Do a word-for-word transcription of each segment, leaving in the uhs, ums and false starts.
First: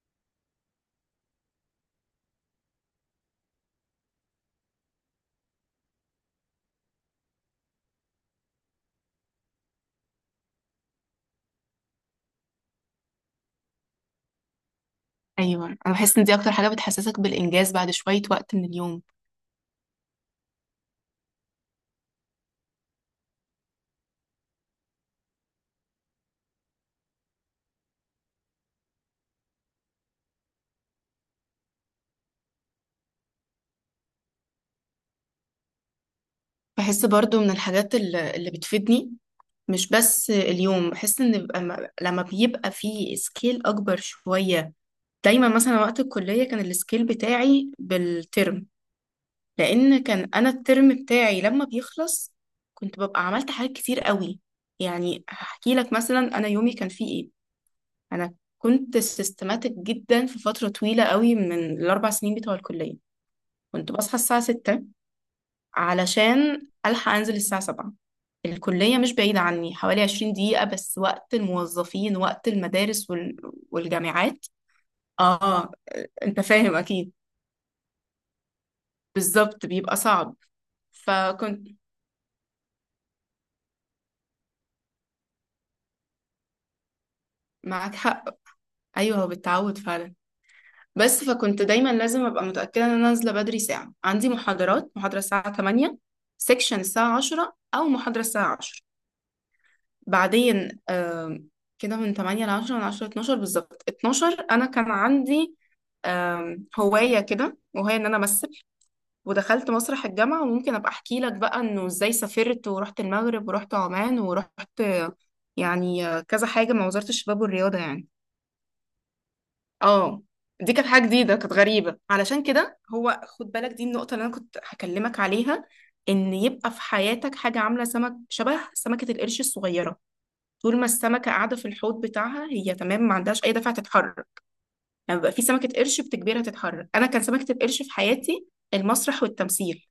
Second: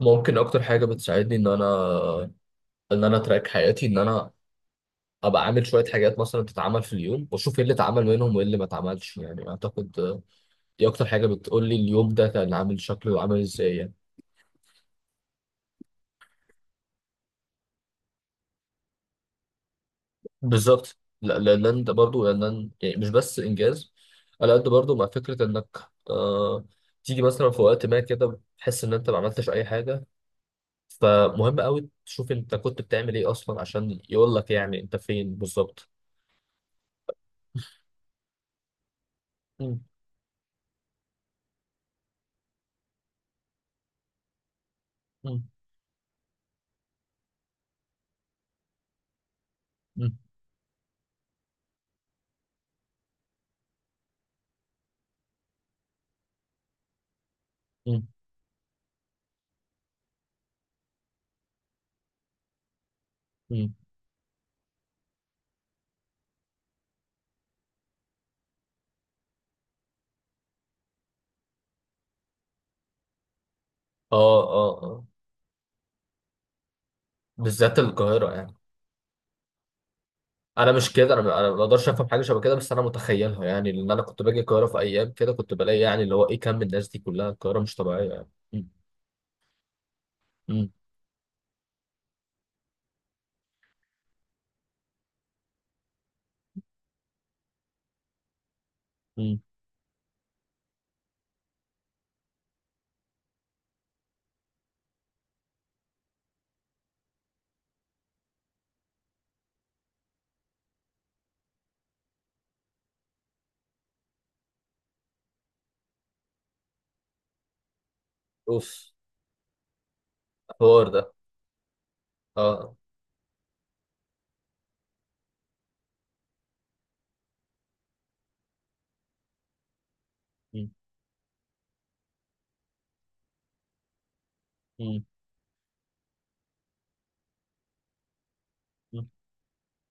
ممكن اكتر حاجه بتساعدني ان انا ان انا اتراك حياتي ان انا ابقى عامل شويه حاجات مثلا تتعمل في اليوم واشوف ايه اللي اتعمل منهم وايه اللي ما اتعملش يعني اعتقد دي اكتر حاجه بتقول لي اليوم ده كان عامل شكله عامل ازاي يعني. ايوه، انا بحس ان دي اكتر حاجه بتحسسك بالانجاز بعد شويه وقت من اليوم. بالظبط، لا لا- لان ده برضه لان يعني مش بس انجاز على قد برضه مع فكره انك آه تيجي مثلا في وقت ما كده تحس ان انت ما عملتش اي حاجه. فمهم قوي تشوف انت كنت بتعمل ايه اصلا عشان يقول لك يعني انت فين بالظبط. بحس برضو من الحاجات الل- اللي بتفيدني. مم. مش بس اليوم بحس ان بيبقى م- لما بيبقى في سكيل اكبر شويه. مم. دايما مثلا وقت الكليه كان السكيل بتاعي بالترم، لان مم. كان انا الترم بتاعي لما بيخلص كنت ببقى عملت حاجات كتير قوي. يعني هحكي لك مثلا انا يومي كان فيه ايه. انا كنت سيستماتيك جدا في فتره طويله قوي من الاربع سنين بتوع الكليه. مم. كنت بصحى الساعه ستة علشان ألحق أنزل الساعة السابعة. الكلية مش بعيدة عني، حوالي 20 دقيقة، بس وقت الموظفين وقت المدارس وال... اه والجامعات. اه اه. آه، أنت فاهم أكيد. بالذات القاهرة يعني. بالظبط بيبقى صعب. أنا مش كده، أنا أنا ما فكنت أقدرش أفهم حاجة شبه كده، بس أنا متخيلها يعني، لأن أنا كنت باجي القاهرة في أيام كده كنت بلاقي يعني اللي هو إيه كم الناس دي كلها، القاهرة مش معاك طبيعية حق. يعني. مم. أيوه، هو بالتعود فعلا. مم. بس فكنت دايما لازم أبقى متأكدة إن أنا نازلة بدري، ساعة عندي محاضرات محاضرة الساعة تمانية، سيكشن الساعة عشرة أو محاضرة الساعة عشرة. مم. بعدين آم، كده من تمانية ل عشرة، من عشرة ل اتناشر، بالظبط اتناشر انا كان عندي آم، هواية كده، وهي ان انا امثل. ودخلت مسرح الجامعة، وممكن ابقى احكي لك بقى انه ازاي سافرت ورحت المغرب ورحت عمان ورحت، آه، يعني آه، كذا حاجة مع وزارة الشباب والرياضة يعني. أوف اه، دي كانت الحوار حاجة ده. جديدة، كانت غريبة. علشان اه. كده هو، خد بالك، دي النقطة اللي انا كنت هكلمك عليها. ان يبقى في حياتك حاجة عاملة سمك شبه سمكة القرش الصغيرة. مم. طول ما السمكة قاعدة في الحوض بتاعها هي تمام، ما عندهاش أي دفعة تتحرك. مم. لما بيبقى في سمكة قرش بتجبرها تتحرك. أنا كان سمكة القرش في حياتي مم. المسرح والتمثيل.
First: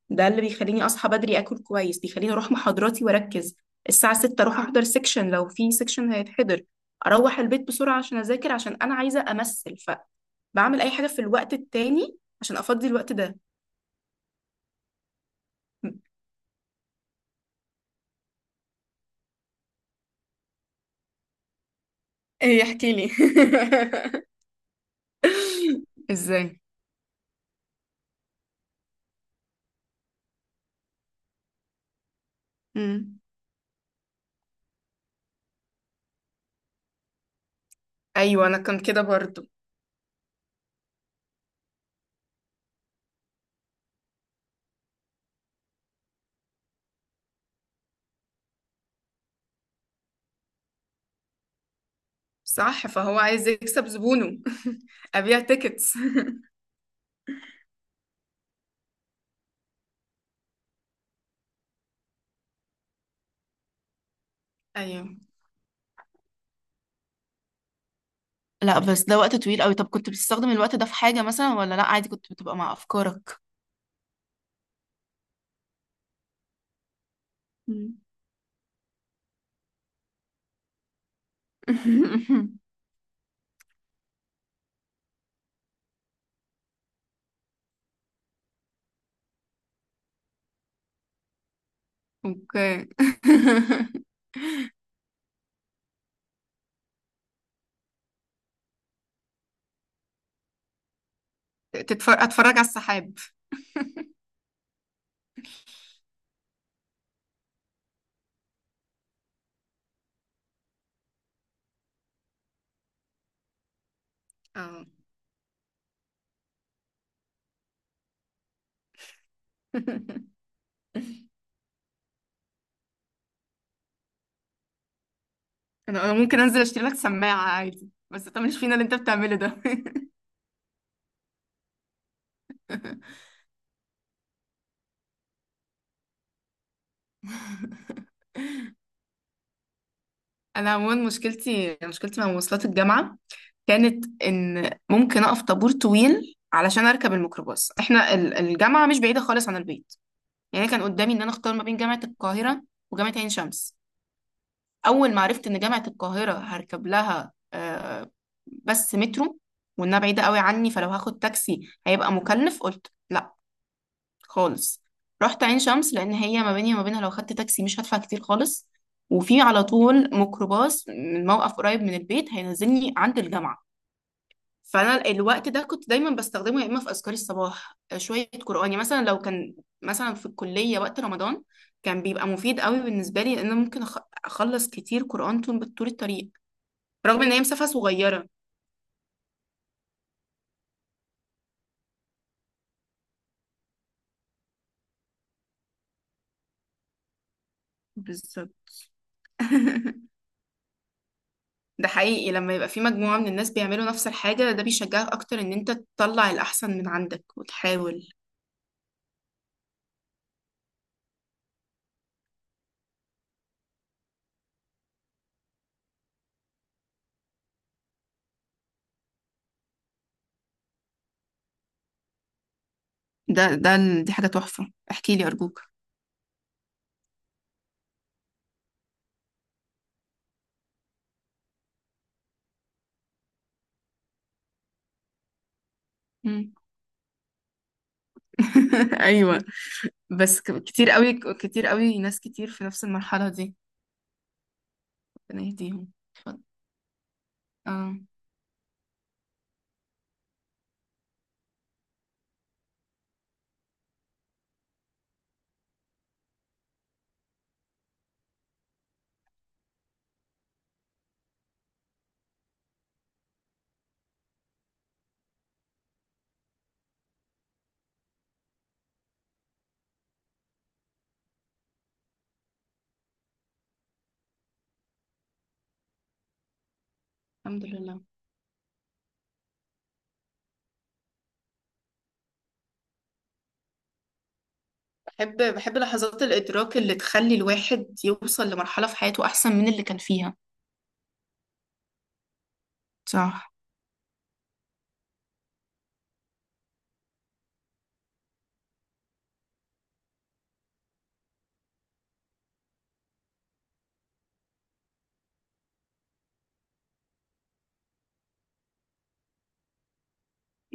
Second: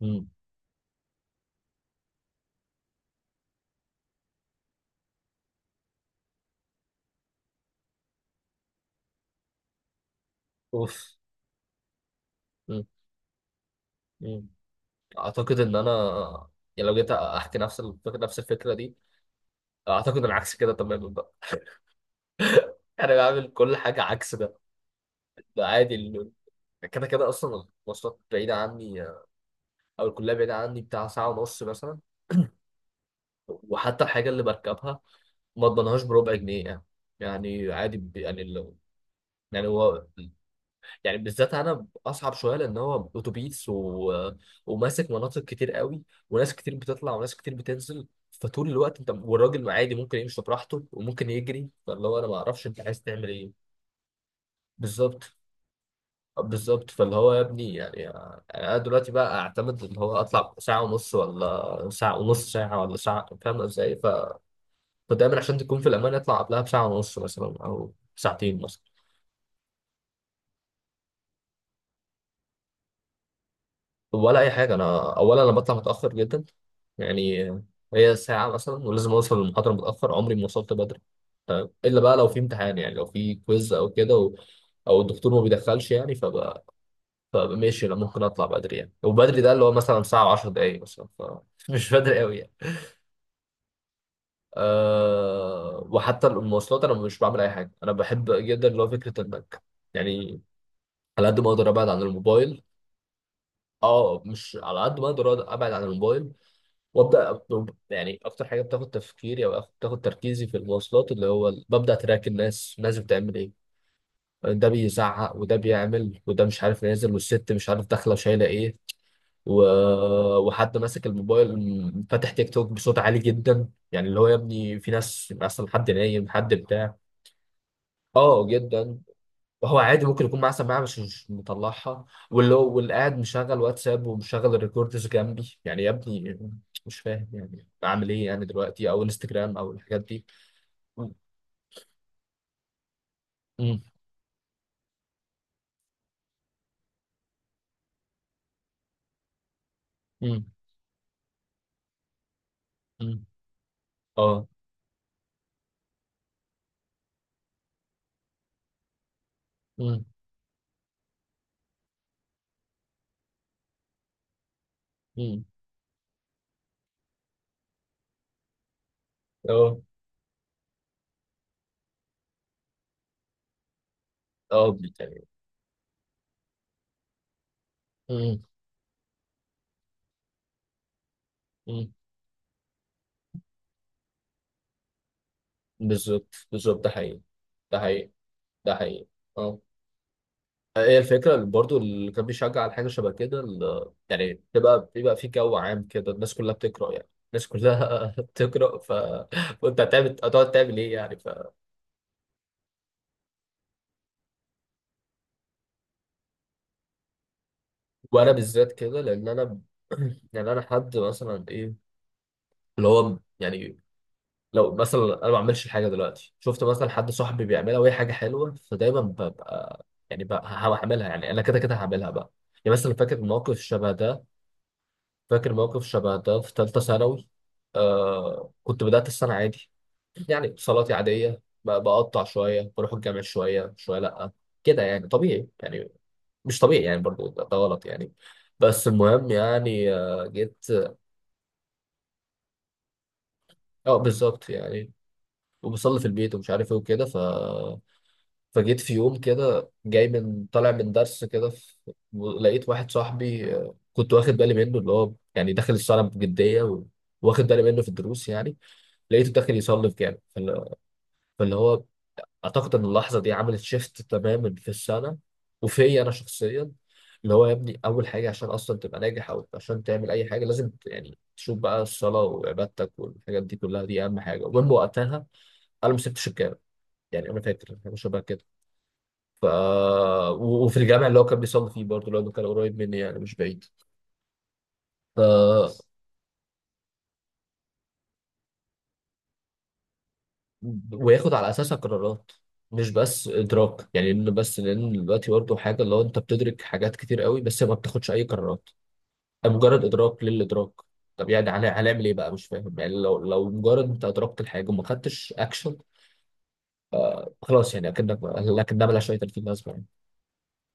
مم. ده اللي بيخليني أصحى بدري، أكل كويس، بيخليني أروح محاضراتي وأركز. الساعة السادسة أروح أحضر سيكشن لو في سيكشن هيتحضر. أروح البيت بسرعة عشان أذاكر، عشان أنا عايزة أمثل. فبعمل أي حاجة أوف. في الوقت التاني عشان مم. أفضي الوقت ده. مم. أعتقد إن أنا يعني لو جيت أحكي نفس الفكرة نفس الفكرة دي، أعتقد العكس كده تماما بقى. ايه، احكي لي. أنا بعمل كل حاجة عكس ده. ده عادي ال- ازاي. كده كده أصلا المواصلات بعيدة عني، او الكليه بعيده عني بتاع ساعه ونص مثلا. مم. وحتى الحاجه اللي بركبها ما اضمنهاش بربع جنيه يعني. يعني عادي ب- يعني ايوه، انا لو كان كده برضو. يعني هو يعني بالذات انا اصعب شويه لان هو اتوبيس و... وماسك مناطق كتير قوي، وناس كتير بتطلع وناس كتير بتنزل، فطول الوقت انت والراجل عادي ممكن يمشي براحته وممكن يجري فاللي هو انا ما اعرفش انت صح، عايز فهو تعمل عايز ايه. يكسب زبونه. بالظبط أبيع تيكتس. بالظبط. فاللي هو يا ابني يعني يعني انا دلوقتي بقى اعتمد اللي هو اطلع ساعه ونص ولا ساعه ونص، ساعه ولا ساعه، فاهم ازاي. أيوه. ودايما عشان تكون في الامان اطلع قبلها بساعه ونص مثلا او ساعتين لا، مثلا. بس ده وقت طويل قوي. طب كنت بتستخدم الوقت ده في حاجة مثلا، ولا لا، عادي كنت بتبقى مع أفكارك. ولا اي حاجه، انا اولا انا بطلع متاخر جدا يعني، مم. هي ساعه مثلا، ولازم اوصل للمحاضره متاخر، عمري ما وصلت بدري. تمام، الا بقى لو في امتحان يعني لو في كويز او كده، و... او الدكتور ما بيدخلش يعني، فبقى, فبقى ماشي انا ممكن اطلع بدري يعني، وبدري ده اللي هو مثلا ساعه و10 دقائق مثلا، فمش بدري قوي يعني. أوكي. أه... وحتى المواصلات انا مش بعمل اي حاجه. انا بحب جدا اللي هو فكره البنك يعني، على قد ما اقدر ابعد عن تتفرج أتفرج على الموبايل. السحاب. اه، مش على قد ما اقدر أقعد- ابعد عن الموبايل، وابدا أب- يعني اكتر حاجه بتاخد تفكيري او أخ- بتاخد تركيزي في المواصلات اللي هو ال- ببدا تراك الناس الناس بتعمل ايه، ده اه. بيزعق وده بيعمل وده مش عارف نازل، والست مش عارف داخله وشايله ايه و... وحد ماسك الموبايل م- فاتح تيك توك بصوت عالي جدا، يعني اللي هو يا ابني في ناس اصلا حد أنا أنا نايم ممكن حد أنزل أشتري بتاع. لك سماعة عادي، بس انت اه مش فينا اللي أنت جدا. بتعمله ده. وهو عادي ممكن يكون معاه سماعه مش مش مطلعها، واللي هو واللي قاعد مشغل واتساب ومشغل الريكوردز جنبي يعني يا ابني، مش فاهم يعني اعمل ايه يعني دلوقتي، او انستجرام او الحاجات دي. أنا عموما مم. مشكلتي مشكلتي مع مواصلات الجامعة مم. كانت ان ممكن اقف طابور طويل علشان اركب الميكروباص. احنا ال- الجامعه مش بعيده خالص عن البيت، مم. يعني كان قدامي ان انا اختار ما بين جامعه القاهره وجامعه مم. عين شمس. اه. اول ما عرفت ان جامعه القاهره هركب لها آه، بس مترو، وانها مم. بعيده قوي عني، فلو هاخد تاكسي هيبقى مكلف، قلت لا خالص. رحت مم. عين شمس لان هي ما بيني وما بينها لو خدت تاكسي مش هدفع كتير خالص، وفي على اه طول ميكروباص من موقف قريب من البيت هينزلني عند الجامعه. اه فانا يعني. الوقت ده كنت دايما بستخدمه، يا اما في اذكار الصباح، آه، شويه مم. قران. يعني مثلا لو كان مثلا في الكليه وقت رمضان، مم. كان بيبقى مفيد قوي بالنسبه لي، لان أنا ممكن أخ- اخلص كتير قران طول طول الطريق، بالظبط بالظبط ده حقيقي. رغم ان هي مسافه ده حقيقي. صغيره. ده حقيقي. اه. هي الفكرة اللي برضو اللي كان بيشجع على حاجة شبه كده ال- يعني بيبقى بيبقى في جو عام كده الناس كلها بتقرأ، يعني الناس كلها بتقرأ بالظبط. ف... فأنت هتعمل هتقعد تعمل إيه يعني ف... ده حقيقي، لما يبقى في مجموعه من الناس بيعملوا نفس الحاجه ده بيشجعك اكتر ان انت تطلع الاحسن من عندك وتحاول. وأنا بالذات كده لأن أنا يعني أنا حد مثلا إيه اللي هو يعني لو مثلا أنا ما بعملش الحاجة دلوقتي، شفت مثلا حد صاحبي بيعملها وهي حاجة حلوة، فدايما ببقى يعني بقى هعملها، يعني أنا كده كده هعملها بقى. يعني مثلا فاكر ده موقف ده شبه ال- دي ده، حاجه تحفه، احكي لي فاكر ارجوك. موقف شبه ده في ثالثة ثانوي. آه، كنت بدأت السنة عادي يعني، اتصالاتي عادية ب- بقطع شوية، بروح الجامع شوية شوية، لأ كده يعني طبيعي يعني، مم. مش طبيعي يعني برضو، ده ده غلط يعني. بس المهم ايوه. يعني آه، بس ك- جيت. كتير قوي كتير قوي ناس كتير في نفس المرحله دي. اه بالظبط يعني. ربنا يهديهم. وبصلي في البيت اتفضل. ومش عارف ايه وكده ف اه. فجيت في يوم كده جاي من طالع من درس كده ف- لقيت واحد صاحبي آه، كنت واخد بالي منه اللي هو يعني داخل الصلاة بجدية و- واخد بالي منه في الدروس يعني. لقيته داخل يصلي في جامع، فاللي فاللي هو اعتقد ان اللحظه دي عملت شيفت تماما في السنه وفي انا شخصيا، اللي هو يا ابني اول حاجه عشان اصلا تبقى ناجح او عشان تعمل اي حاجه لازم ت- يعني تشوف بقى الصلاه وعبادتك والحاجات دي كلها، دي اهم حاجه، ومن وقتها انا ما سبتش الجامع يعني، انا الحمد فاكر حاجه لله. شبه كده ف و- وفي الجامع اللي هو كان بيصلي فيه برضه لانه كان قريب مني يعني مش بعيد. بحب بحب ف لحظات الإدراك اللي تخلي الواحد يوصل لمرحلة في حياته أحسن من اللي كان فيها. وياخد على اساسها قرارات، مش بس صح. ادراك يعني انه بس، لان دلوقتي برضه حاجه اللي هو انت بتدرك حاجات كتير قوي بس ما بتاخدش اي قرارات، مجرد ادراك للادراك. طب يعني هن- هنعمل ايه بقى؟ مش فاهم يعني لو لو مجرد انت ادركت الحاجه وما خدتش اكشن، خلاص يعني اكنك، لكن ده ملهاش اي تلاتين لازمه يعني.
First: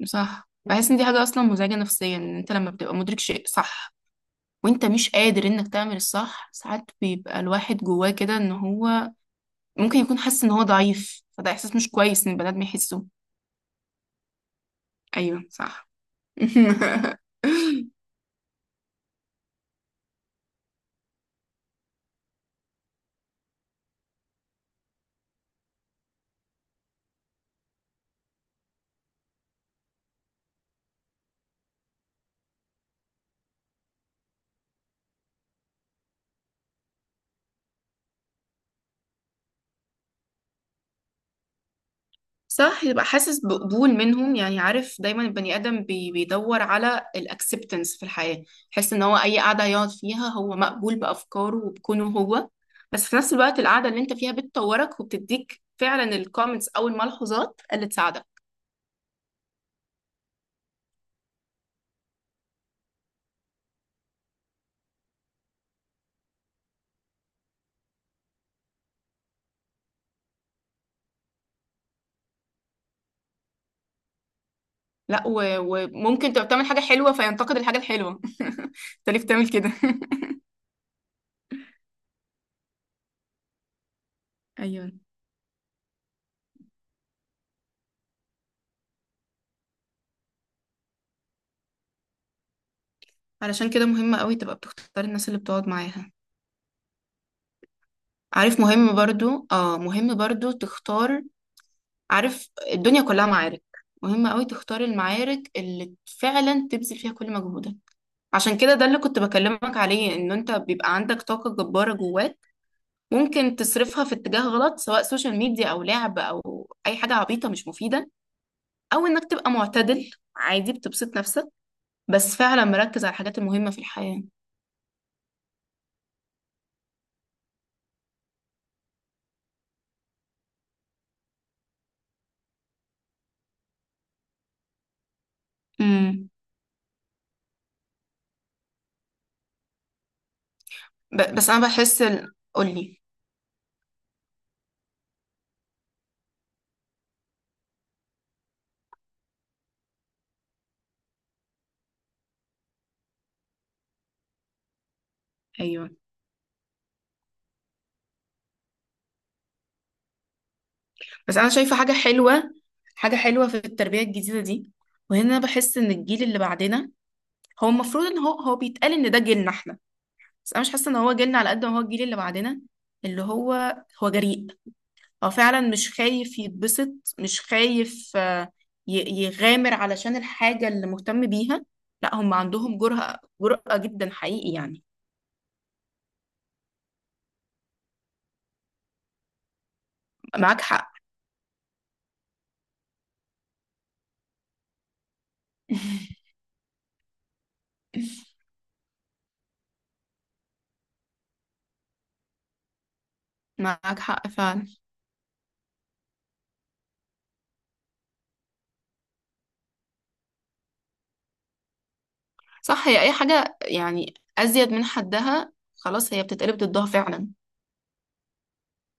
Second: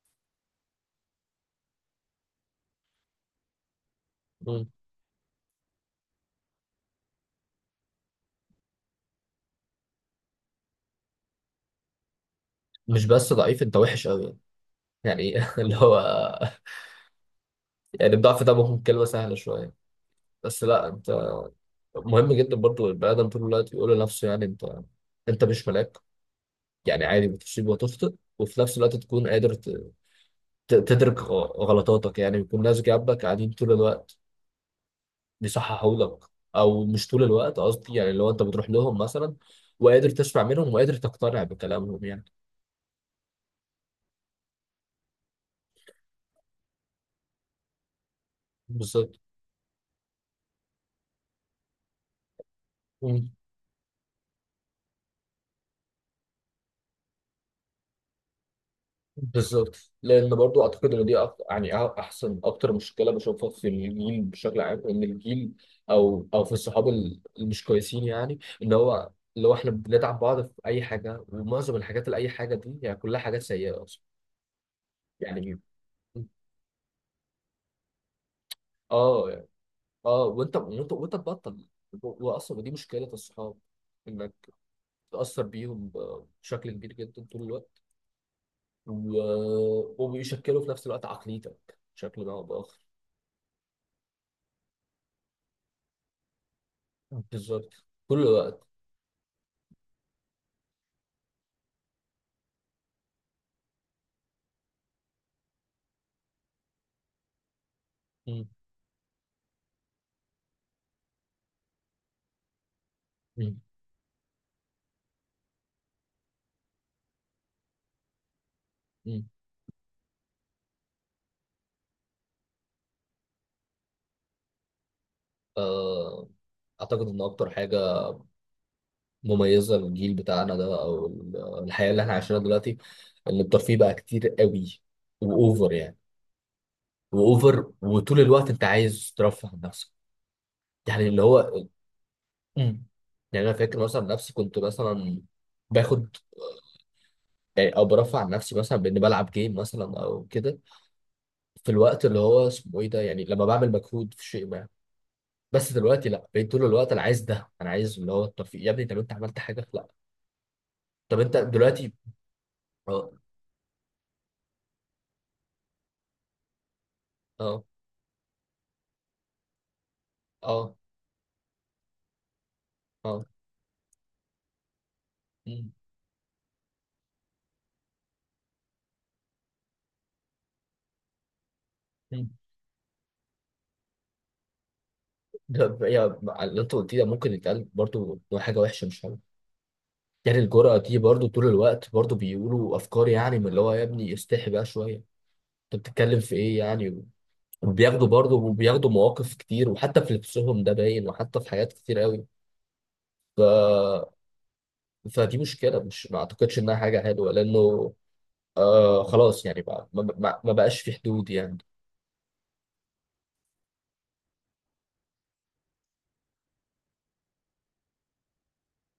صح، بحس إن دي حاجة أصلا مزعجة نفسيا، إن أنت لما بتبقى مدرك شيء صح مم. وأنت مش قادر إنك تعمل الصح، ساعات بيبقى الواحد جواه كده إن هو ممكن يكون حاسس إن هو ضعيف، فده إحساس مش كويس إن البني آدم مش يحسه. بس ضعيف، انت وحش قوي يعني، أيوه يعني اللي صح. هو يعني الضعف ده ممكن كلمه سهله شويه، بس لا انت. مهم جدا برضو البني ادم طول الوقت يقول لنفسه يعني انت، انت مش ملاك، يعني عادي بتصيب وتخطئ، وفي نفس الوقت تكون قادر ت- ت- تدرك غ- غلطاتك يعني، بيكون ناس جنبك قاعدين طول الوقت بيصححوا لك، او مش طول الوقت قصدي يعني لو انت بتروح لهم مثلا، وقادر تسمع منهم وقادر تقتنع بكلامهم يعني. صح، يبقى حاسس بقبول منهم. يعني عارف دايما البني ادم بي بيدور على الاكسبتنس في الحياه، يحس ان هو بالظبط اي قعده يقعد فيها هو مقبول بافكاره وبكونه هو. بس في نفس الوقت القعده اللي انت فيها بتطورك وبتديك فعلا الكومنتس او الملحوظات اللي تساعدك. بالظبط. لان برضو اعتقد ان دي أكتر يعني أ- احسن اكتر مشكله بشوفها في الجيل بشكل عام، ان الجيل او او في الصحاب ال- المش كويسين يعني ان هو اللي هو احنا بندعم بعض في اي حاجه، ومعظم الحاجات اللي اي حاجه دي يعني كلها حاجات سيئه اصلا لا، يعني. و- وممكن تبقى بتعمل حاجه حلوه فينتقد الحاجه الحلوه. انت ليه اه يعني بتعمل كده؟ اه، وانت وانت وانت تبطل، واصلا دي مشكله الصحاب، انك ايوه. تاثر بيهم ب- بشكل كبير جدا طول الوقت، و... وبيشكلوا في نفس الوقت عقليتك بشكل ما او باخر. علشان كده مهم قوي تبقى بتختار الناس اللي بتقعد معاها. بالظبط كله. عارف، مهم برضو، اه، مهم برضو تختار. عارف الدنيا كلها معارك، مهم قوي تختار المعارك اللي فعلا تبذل فيها كل مجهودك. مم. عشان كده ده اللي كنت بكلمك عليه، ان انت بيبقى عندك طاقة جبارة جواك، ممكن مم. تصرفها في اتجاه غلط سواء سوشيال ميديا او لعب او اي حاجة عبيطة مش مفيدة، او انك مم. تبقى معتدل، عادي بتبسط نفسك، بس فعلا مركز على الحاجات المهمة في الحياة. آه، اعتقد ان اكتر حاجه مميزه للجيل بتاعنا ده او ال- الحياه اللي احنا عايشينها دلوقتي، ان الترفيه بقى كتير قوي واوفر يعني، امم واوفر، وطول الوقت انت عايز ترفه عن نفسك يعني اللي ب- بس هو. انا بحس ال... مم. قولي. يعني انا فاكر مثلا نفسي كنت مثلا باخد يعني او برفع عن نفسي مثلا باني بلعب جيم مثلا او كده، في الوقت اللي هو اسمه ايه ده يعني لما بعمل مجهود في شيء ما، بس ايوه. دلوقتي لا، بقيت طول الوقت انا عايز ده، انا عايز اللي هو الترفيه يا ابني، طب انت عملت حاجه؟ لا. طب انت بس انا شايفة حاجة دلوقتي. حلوة، اه حاجة حلوة في التربية الجديدة دي. وهنا بحس ان الجيل اللي بعدنا، اه هو المفروض ان هو هو بيتقال ان ده جيلنا احنا، بس انا مش اه حاسه ان هو جيلنا على قد ما هو الجيل اللي بعدنا. اللي اه. هو هو جريء، هو فعلا مم. مش خايف يتبسط، مش خايف، آه، ي- يغامر علشان الحاجه اللي مهتم بيها. لا، مم. هم عندهم جرأة جرأة جدا حقيقي يعني. ده يا اللي انت قلتيه ده ممكن يتقال برضو إنه حاجه وحشه مش حلوه، يعني معاك الجرأة حق. دي برضو طول الوقت برضو بيقولوا افكار يعني من اللي هو يا ابني استحي بقى شويه، انت بتتكلم في ايه يعني، وبياخدوا برضو وبياخدوا مواقف كتير، وحتى في لبسهم ده باين، وحتى في حاجات كتير قوي ف... معاك حق فعلا. فدي مشكله، مش ما اعتقدش انها حاجه حلوه لانه آه خلاص يعني بقى ما, ما, ما بقاش في حدود يعني صح، هي اي حاجه يعني ازيد من حدها خلاص، هي بتتقلب ضدها فعلا.